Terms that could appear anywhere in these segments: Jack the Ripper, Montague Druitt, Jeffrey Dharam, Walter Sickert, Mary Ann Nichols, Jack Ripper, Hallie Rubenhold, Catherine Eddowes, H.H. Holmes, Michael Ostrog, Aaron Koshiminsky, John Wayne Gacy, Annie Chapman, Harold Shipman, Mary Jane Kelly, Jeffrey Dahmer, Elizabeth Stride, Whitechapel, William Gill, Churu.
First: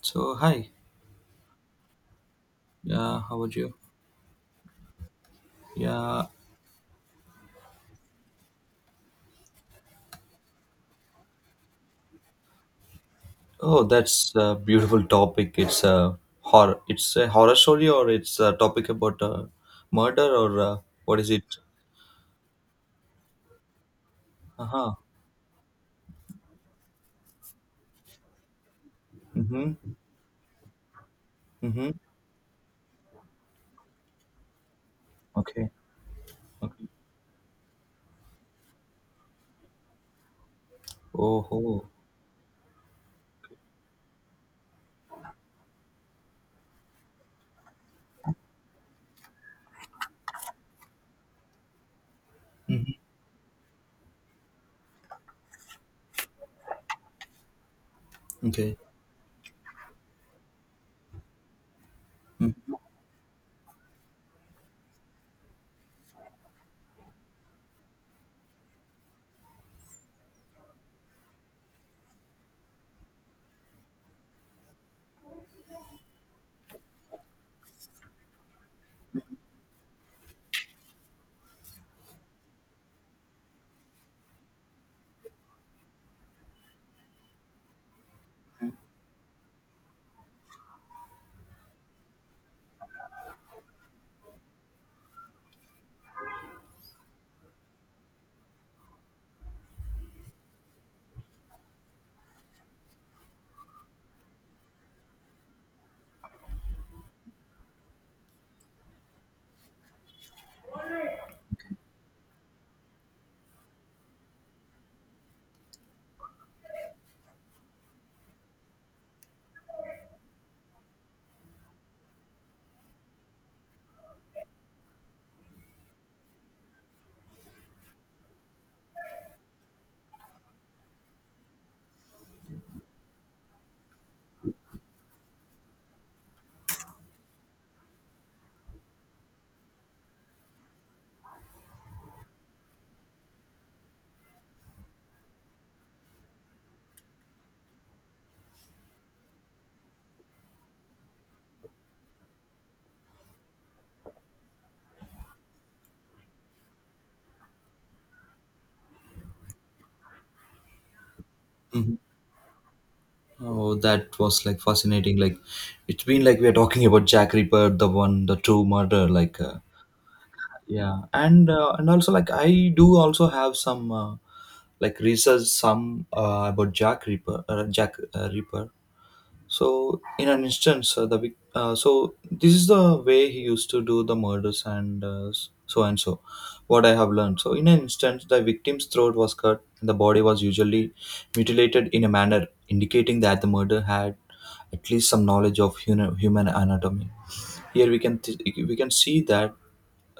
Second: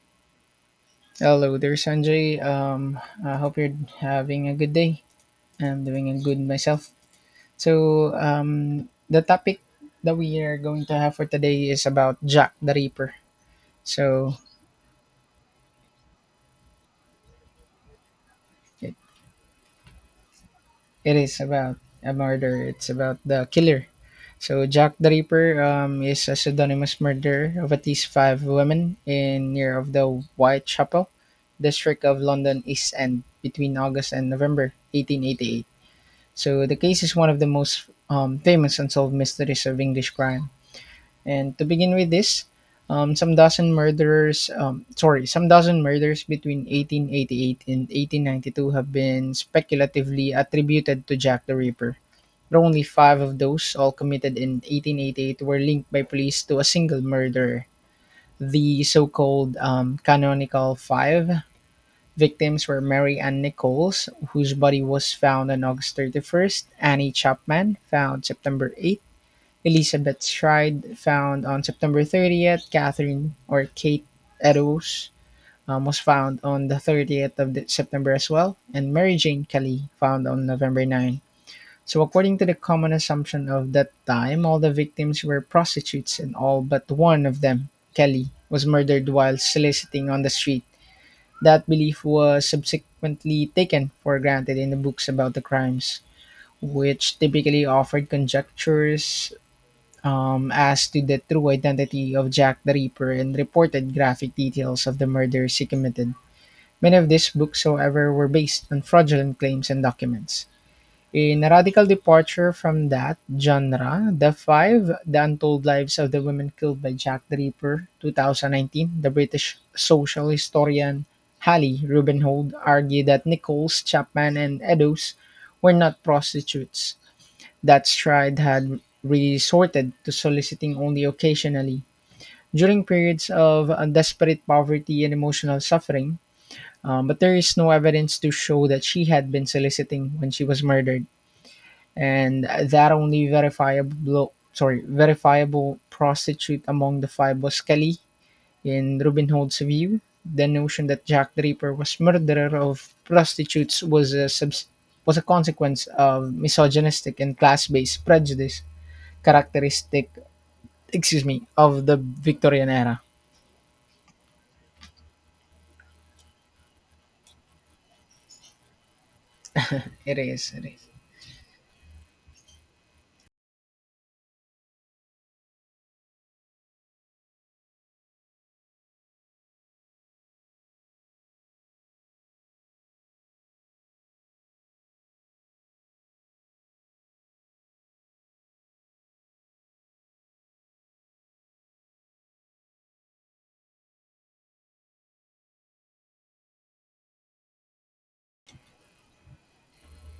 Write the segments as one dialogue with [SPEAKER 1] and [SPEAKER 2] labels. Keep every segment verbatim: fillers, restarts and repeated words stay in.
[SPEAKER 1] So hi,
[SPEAKER 2] Hello there, Sanjay. Um,
[SPEAKER 1] yeah,
[SPEAKER 2] I
[SPEAKER 1] how are
[SPEAKER 2] hope you're
[SPEAKER 1] you?
[SPEAKER 2] having a good day. I'm doing a
[SPEAKER 1] Yeah,
[SPEAKER 2] good myself. So, um, the topic that we are going to have for today is about Jack the Ripper.
[SPEAKER 1] oh, that's
[SPEAKER 2] So,
[SPEAKER 1] a beautiful topic. It's a horror. It's a horror story, or it's a topic
[SPEAKER 2] it,
[SPEAKER 1] about uh, murder, or uh,
[SPEAKER 2] it
[SPEAKER 1] what is
[SPEAKER 2] is
[SPEAKER 1] it?
[SPEAKER 2] about a murder, it's about the killer. So,
[SPEAKER 1] Uh
[SPEAKER 2] Jack
[SPEAKER 1] huh.
[SPEAKER 2] the Ripper um, is a pseudonymous murderer of at least five women in
[SPEAKER 1] Mhm.
[SPEAKER 2] near of the Whitechapel
[SPEAKER 1] Mhm.
[SPEAKER 2] district of London East End between August and November eighteen eighty-eight.
[SPEAKER 1] Okay.
[SPEAKER 2] So the
[SPEAKER 1] Okay.
[SPEAKER 2] case is one of the most um, famous unsolved mysteries of English crime.
[SPEAKER 1] Oh.
[SPEAKER 2] And to
[SPEAKER 1] oh.
[SPEAKER 2] begin with this, um, some dozen murderers, um, sorry, some dozen murders between eighteen eighty-eight and eighteen ninety-two have been speculatively attributed to Jack the Ripper. But only
[SPEAKER 1] Mhm.
[SPEAKER 2] five of those, all committed in eighteen eighty-eight, were linked by police to a single murderer.
[SPEAKER 1] Okay.
[SPEAKER 2] The so-called um, canonical five victims
[SPEAKER 1] Mm-hmm.
[SPEAKER 2] were Mary Ann Nichols, whose body was found on August thirty-first, Annie Chapman, found September eighth, Elizabeth Stride, found on September thirtieth, Catherine or Kate Eddowes um, was found on the thirtieth of the- September as well, and Mary Jane Kelly, found on November ninth. So, according to the common assumption of that time, all the victims were prostitutes, and all but one of them, Kelly, was murdered while soliciting on the street. That belief was subsequently taken for granted in the books about the crimes, which typically offered conjectures um, as to the true identity of Jack the Ripper and reported graphic details of the murders he committed. Many of these books, however, were based on fraudulent claims and documents. In a radical departure from that genre, the five The Untold Lives of the Women Killed by Jack the Ripper, twenty nineteen, the British social historian Hallie Rubenhold argued that Nichols, Chapman, and Eddowes were not prostitutes, that Stride had resorted to soliciting only occasionally during periods of uh, desperate poverty and emotional suffering, um, but there is no evidence to show that she had been soliciting when she was murdered, and that only verifiable sorry verifiable prostitute among the five was Kelly. In Robin Hood's view, the notion that Jack the Ripper was murderer of prostitutes was a subs- was a consequence of misogynistic and class-based prejudice characteristic, excuse me, of
[SPEAKER 1] Mm-hmm.
[SPEAKER 2] the Victorian era.
[SPEAKER 1] Oh, that was like fascinating. Like, it's been like we are talking about Jack Ripper, the one, the true murder. Like, uh,
[SPEAKER 2] It is, it is.
[SPEAKER 1] yeah, and uh, and also like I do also have some. Uh, like research some uh, about Jack Reaper, uh, Jack uh, Reaper. So in an instance, uh, the vic- uh, so this is the way he used to do the murders and uh, so and so. What I have learned. So in an instance, the victim's throat was cut and the body was usually mutilated in a manner indicating that the murder had at least some knowledge of human human anatomy. Here we can th- we can see that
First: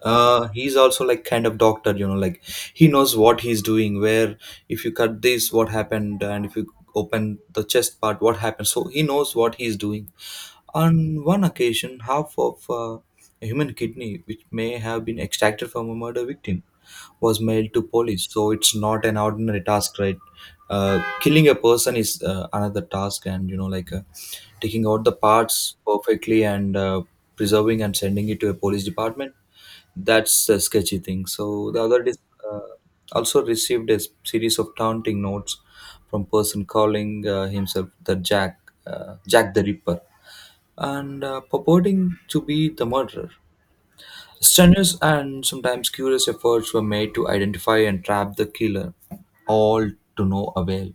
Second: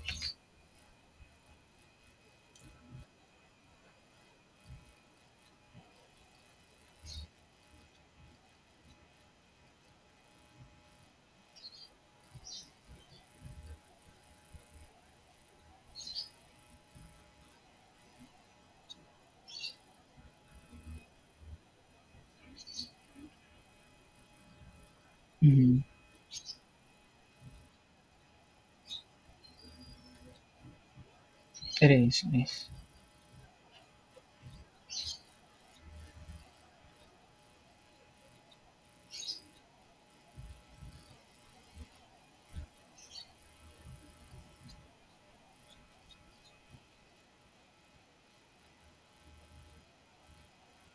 [SPEAKER 1] uh he's also like kind of doctor, you know like he knows what he's doing. Where, if you cut this, what happened, and if you open the chest part, what happened. So he knows what he's doing. On one occasion, half of uh, a human kidney, which may have been extracted from a murder victim, was mailed to police. So it's not an ordinary task, right? Uh, killing a person is uh, another task, and you know, like uh, taking out the parts
[SPEAKER 2] Mhm.
[SPEAKER 1] perfectly and uh, preserving and sending it to a police department. That's a sketchy thing. So the
[SPEAKER 2] It
[SPEAKER 1] other is
[SPEAKER 2] is, it
[SPEAKER 1] uh,
[SPEAKER 2] is.
[SPEAKER 1] also received a s- series of taunting notes from person calling uh, himself the Jack, uh, Jack the Ripper, and uh, purporting to be the murderer. Strenuous and sometimes curious efforts were made to identify and trap the killer, all to no avail.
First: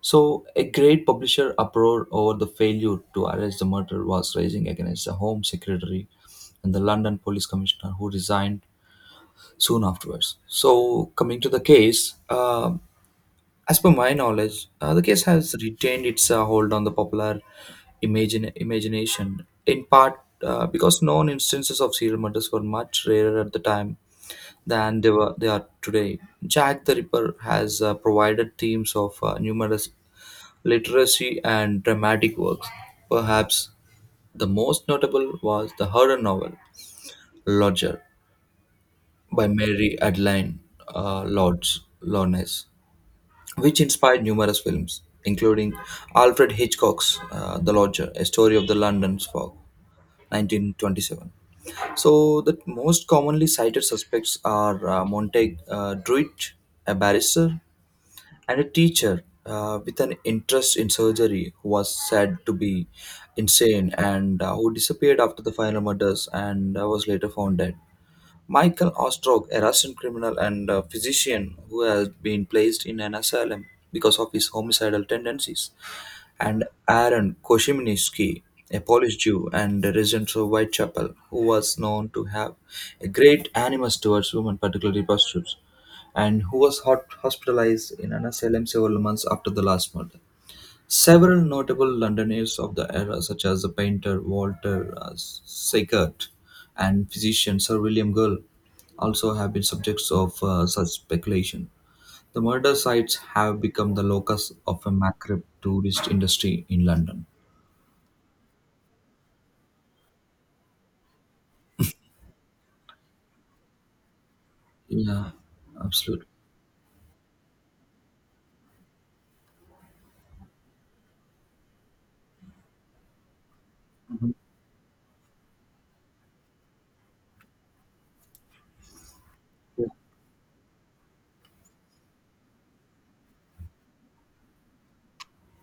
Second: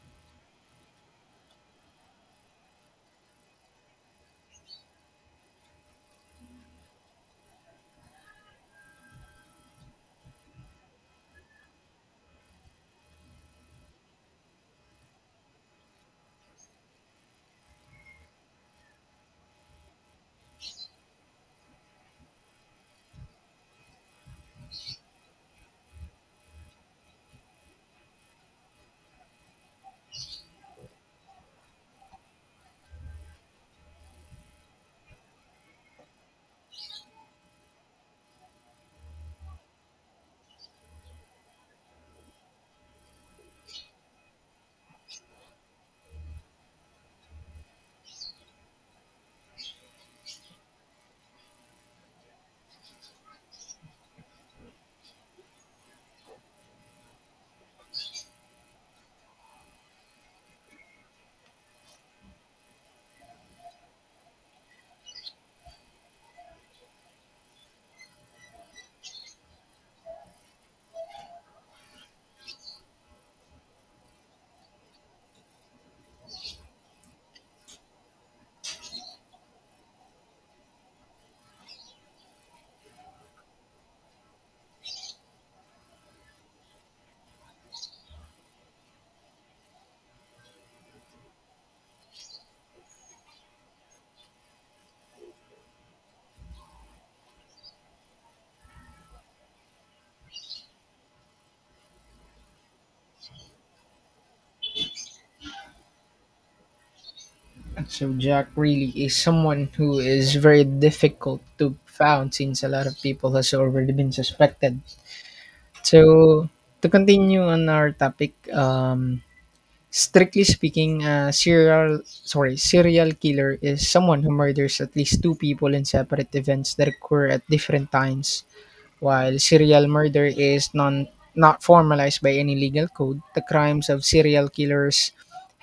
[SPEAKER 1] So, a great publisher uproar over the failure to arrest the murderer was raising against the Home Secretary and the London Police Commissioner, who resigned soon afterwards. So, coming to the case, um as per my knowledge, uh, the case has retained its uh, hold on the popular imagine, imagination, in part uh, because known instances of serial murders were much rarer at the time than they, were, they are today. Jack the Ripper has uh, provided themes of uh, numerous literacy and dramatic works. Perhaps the most notable was the horror novel Lodger by Mary Adeline uh, Lodge Lawrence, which inspired numerous films, including Alfred Hitchcock's uh, The Lodger, a story of the London fog. nineteen twenty-seven. So, the most commonly cited suspects are uh, Montague uh, Druitt, a barrister, and a teacher uh, with an interest in surgery who was said to be insane and uh, who disappeared after the final murders and uh, was later found dead. Michael Ostrog, a Russian criminal and uh physician who has been placed in an asylum because of his homicidal tendencies, and Aaron Koshiminsky, a Polish Jew and a resident of Whitechapel, who was known to have a great animus towards women, particularly prostitutes, and who was hot- hospitalized in an asylum several months after the last murder. Several notable Londoners of the era, such as the painter Walter uh, Sickert and physician Sir William Gill, also have been subjects of uh, such speculation. The murder sites have become the locus of a macabre tourist industry in London.
[SPEAKER 2] So Jack really is someone who is very difficult to found since a lot of people has already been suspected.
[SPEAKER 1] Yeah, absolutely.
[SPEAKER 2] So to continue on our topic, um, strictly speaking, uh, serial sorry serial killer is someone who
[SPEAKER 1] Mhm.
[SPEAKER 2] murders at least two people in separate events that occur at different times. While serial
[SPEAKER 1] Yeah.
[SPEAKER 2] murder is non, not formalized by any legal code, the crimes of serial killers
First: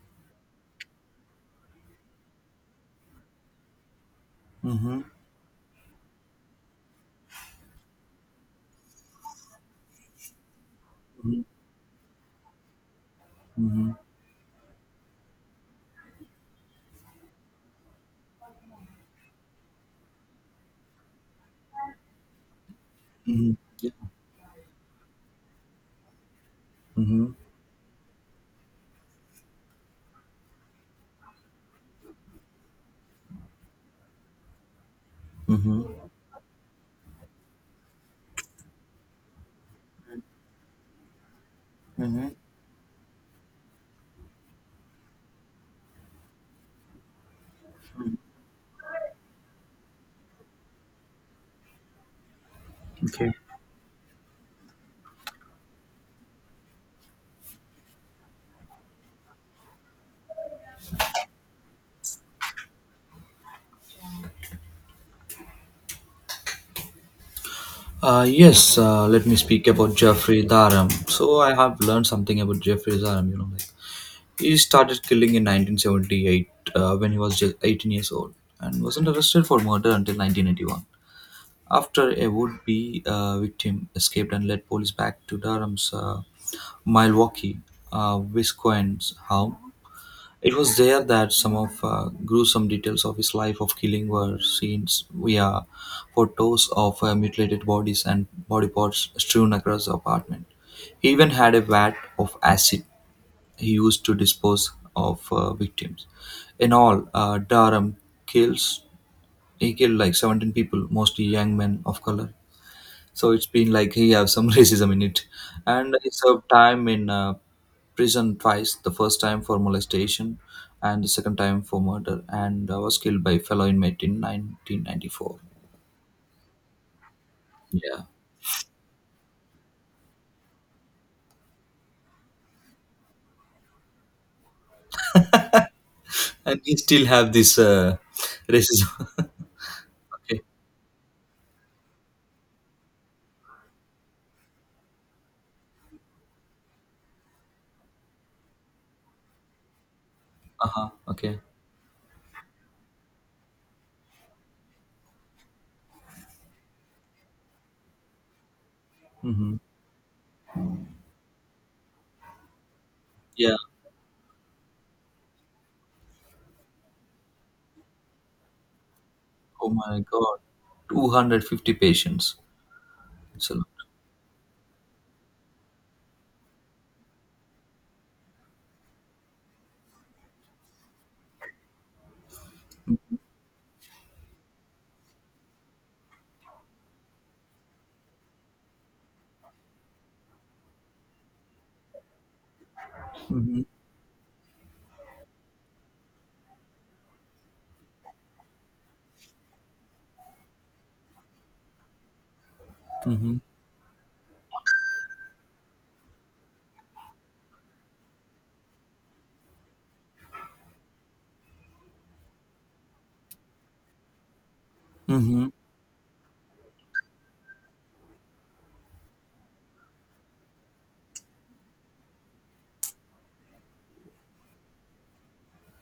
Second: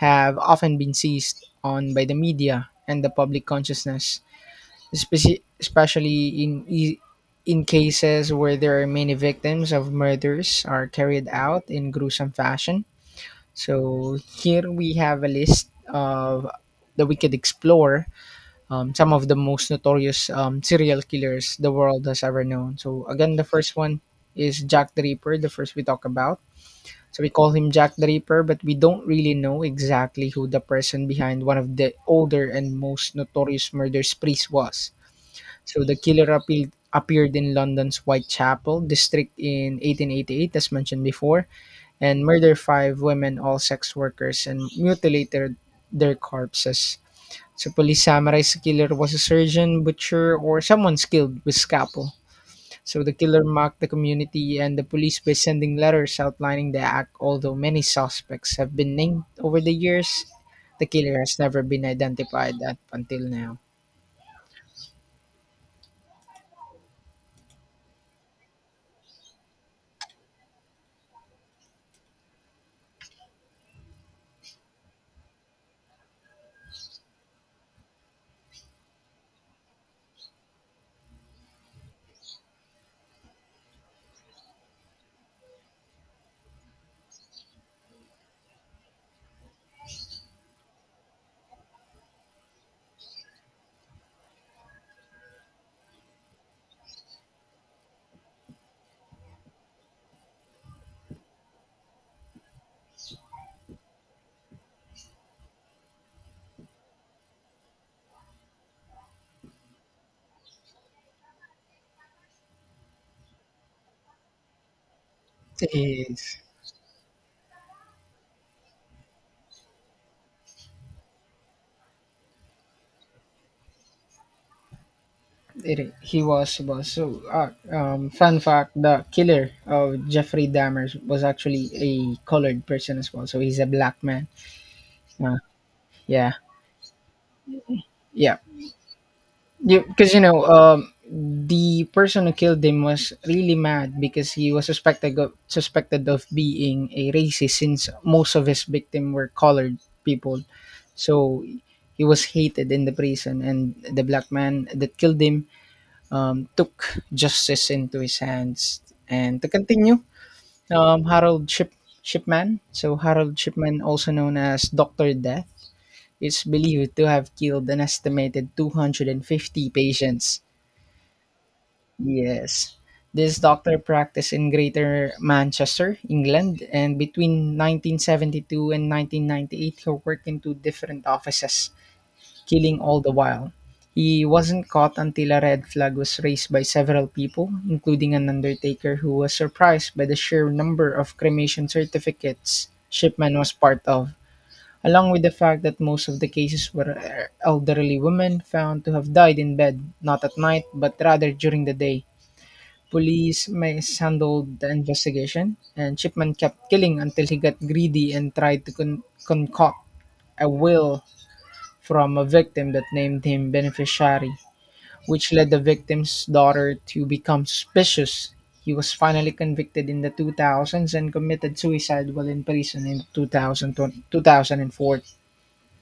[SPEAKER 2] have often been seized on by the media and the public consciousness,
[SPEAKER 1] Mm-hmm.
[SPEAKER 2] speci- especially in, e- in cases where there are many victims of murders are carried out in gruesome fashion. So here we have a list of The Wicked Explorer, um, some of the most notorious um, serial killers the world has ever known. So again, the
[SPEAKER 1] Mm-hmm.
[SPEAKER 2] first
[SPEAKER 1] Yeah.
[SPEAKER 2] one is Jack the Ripper, the first we talk about. So we
[SPEAKER 1] Mm-hmm.
[SPEAKER 2] call him Jack the Ripper, but we don't really know exactly who the person behind one of the older and most notorious murder sprees was. So
[SPEAKER 1] Mm-hmm.
[SPEAKER 2] the killer appealed appeared in London's Whitechapel district in eighteen eighty-eight, as mentioned before, and
[SPEAKER 1] Mm-hmm.
[SPEAKER 2] murdered five women, all sex workers, and mutilated their corpses. So police summarized the killer was a surgeon, butcher, or someone skilled with scalpel. So the
[SPEAKER 1] Okay.
[SPEAKER 2] killer mocked the community and the police by sending letters outlining the act. Although many suspects have been named over the years, the killer has never been identified up until now.
[SPEAKER 1] Uh, yes, uh, let me speak about Jeffrey Dharam. So I have learned something about Jeffrey Dharam. You know, like he started killing in nineteen seventy-eight uh, when he was just eighteen years old and wasn't arrested for murder until nineteen eighty-one. After a would-be uh, victim escaped and led police back to Durham's uh, Milwaukee, uh, Wisconsin home. It was there that some of uh, gruesome details of his life of killing were seen via photos of uh, mutilated bodies and body parts strewn across the apartment. He even had a vat of acid he used to dispose of uh, victims. In all, uh, Durham kills he killed like seventeen people, mostly young men of color, so it's been like he have some racism in it, and he
[SPEAKER 2] Yes,
[SPEAKER 1] served time in uh, prison twice. The first time for molestation, and the second time for murder, and uh, was killed by fellow inmate in nineteen ninety-four.
[SPEAKER 2] it, I- he was was so. Uh, um,
[SPEAKER 1] Yeah,
[SPEAKER 2] fun fact: the killer of Jeffrey Dahmer was actually a colored person as well. So he's a black man. Uh, yeah,
[SPEAKER 1] and he still have this uh,
[SPEAKER 2] yeah.
[SPEAKER 1] racism.
[SPEAKER 2] Because you
[SPEAKER 1] okay.
[SPEAKER 2] know, um, the person who killed him was really mad because he was suspected of, suspected of being a racist since most of his victims were colored people.
[SPEAKER 1] Uh huh. Okay.
[SPEAKER 2] So he was hated in the prison, and the black man that killed him um, took justice into his hands. And to
[SPEAKER 1] Mm-hmm.
[SPEAKER 2] continue, um, Harold Ship, Shipman, so Harold
[SPEAKER 1] Yeah.
[SPEAKER 2] Shipman, also known as Doctor Death, is believed to have killed an estimated two hundred fifty
[SPEAKER 1] Oh my God.
[SPEAKER 2] patients.
[SPEAKER 1] Two hundred fifty patients.
[SPEAKER 2] Yes. This
[SPEAKER 1] It's a lot.
[SPEAKER 2] doctor practiced in Greater Manchester, England, and between nineteen seventy-two and nineteen ninety-eight, he worked in two different offices, killing all the while. He wasn't caught until a red flag was raised by several people, including an undertaker who was surprised by the sheer number of cremation certificates Shipman was
[SPEAKER 1] Mm-hmm.
[SPEAKER 2] part of, along with the fact that most of the cases were elderly women found to have died in bed, not at night, but rather during the day.
[SPEAKER 1] Mm-hmm.
[SPEAKER 2] Police mishandled the investigation, and Shipman kept killing until he got greedy and tried to con- concoct a will from a victim that named him beneficiary, which
[SPEAKER 1] Mm-hmm.
[SPEAKER 2] led the victim's daughter to become suspicious. He was finally convicted in the two thousands and committed suicide while in prison in twenty twenty two thousand four.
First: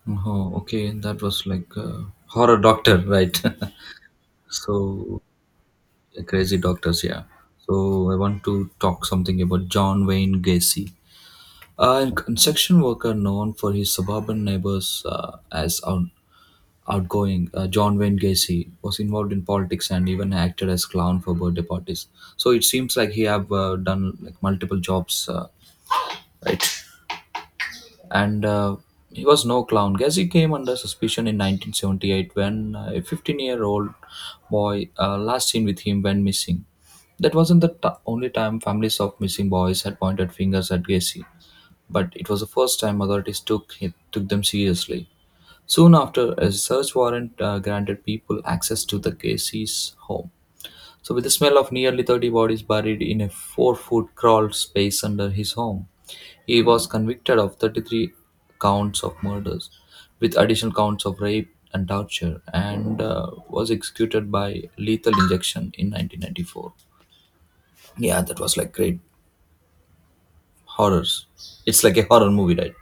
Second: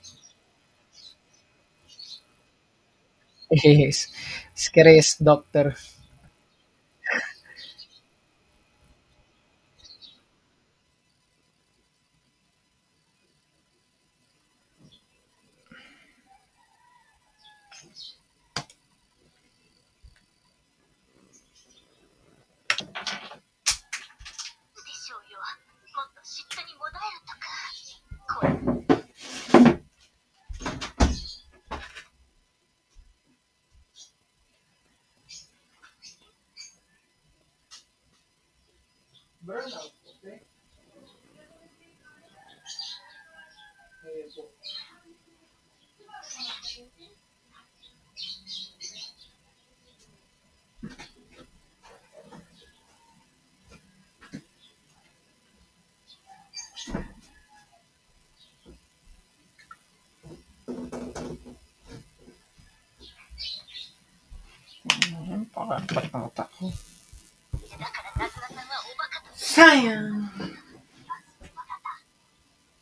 [SPEAKER 1] Oh, okay. That was like a horror doctor, right?
[SPEAKER 2] Yes. Scares,
[SPEAKER 1] so
[SPEAKER 2] doctor.
[SPEAKER 1] Crazy Doctors, yeah. So I want to talk something about John Wayne Gacy, a construction worker known for his suburban neighbors uh, as out- outgoing. Uh, John Wayne Gacy was involved in politics and even acted as clown for birthday parties. So it seems like he have uh, done like multiple jobs, uh, right? And uh, he was no clown. Ghazi came under suspicion in nineteen seventy-eight when uh, a fifteen-year-old boy uh, last seen with him went missing. That wasn't the t- only time families of missing boys had pointed fingers at Gacy, but it was the first time authorities took it, took them seriously. Soon after, a search warrant uh, granted people access to the Gacy's home. So, with the smell of nearly thirty bodies buried in a four foot crawl space under his home, he was convicted of thirty-three counts of murders, with additional counts of rape and torture, and uh, was executed by lethal injection in nineteen ninety-four. Yeah, that was like great horrors. It's like a horror movie, right?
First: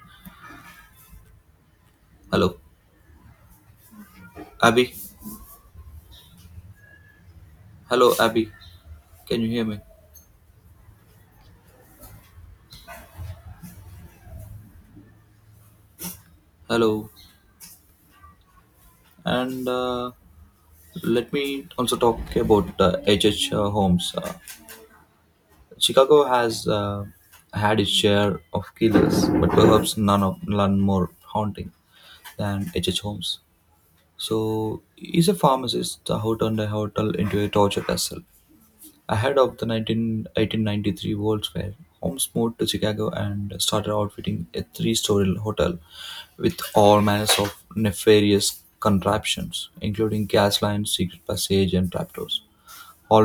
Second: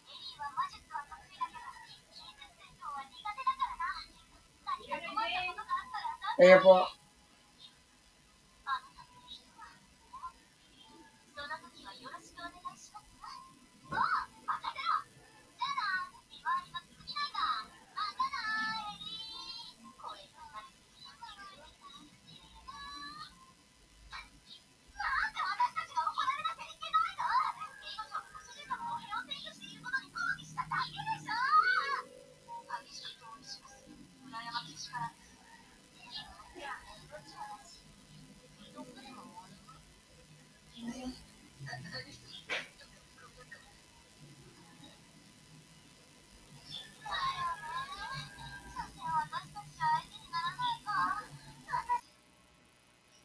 [SPEAKER 1] Hello, Abby. Hello, Abby. Can you hear me? Hello. And uh, let me also talk about uh, H H. Uh, H H. Holmes. Uh, Chicago has uh, had its share of killers, but perhaps none of none more haunting than H. H. Holmes. So he's a pharmacist who turned a hotel into a torture castle. Ahead of the one nine one eight nine three World's Fair, Holmes moved to Chicago and started outfitting a three-story hotel with all manners of nefarious contraptions, including gas lines, secret passage, and trapdoors. Always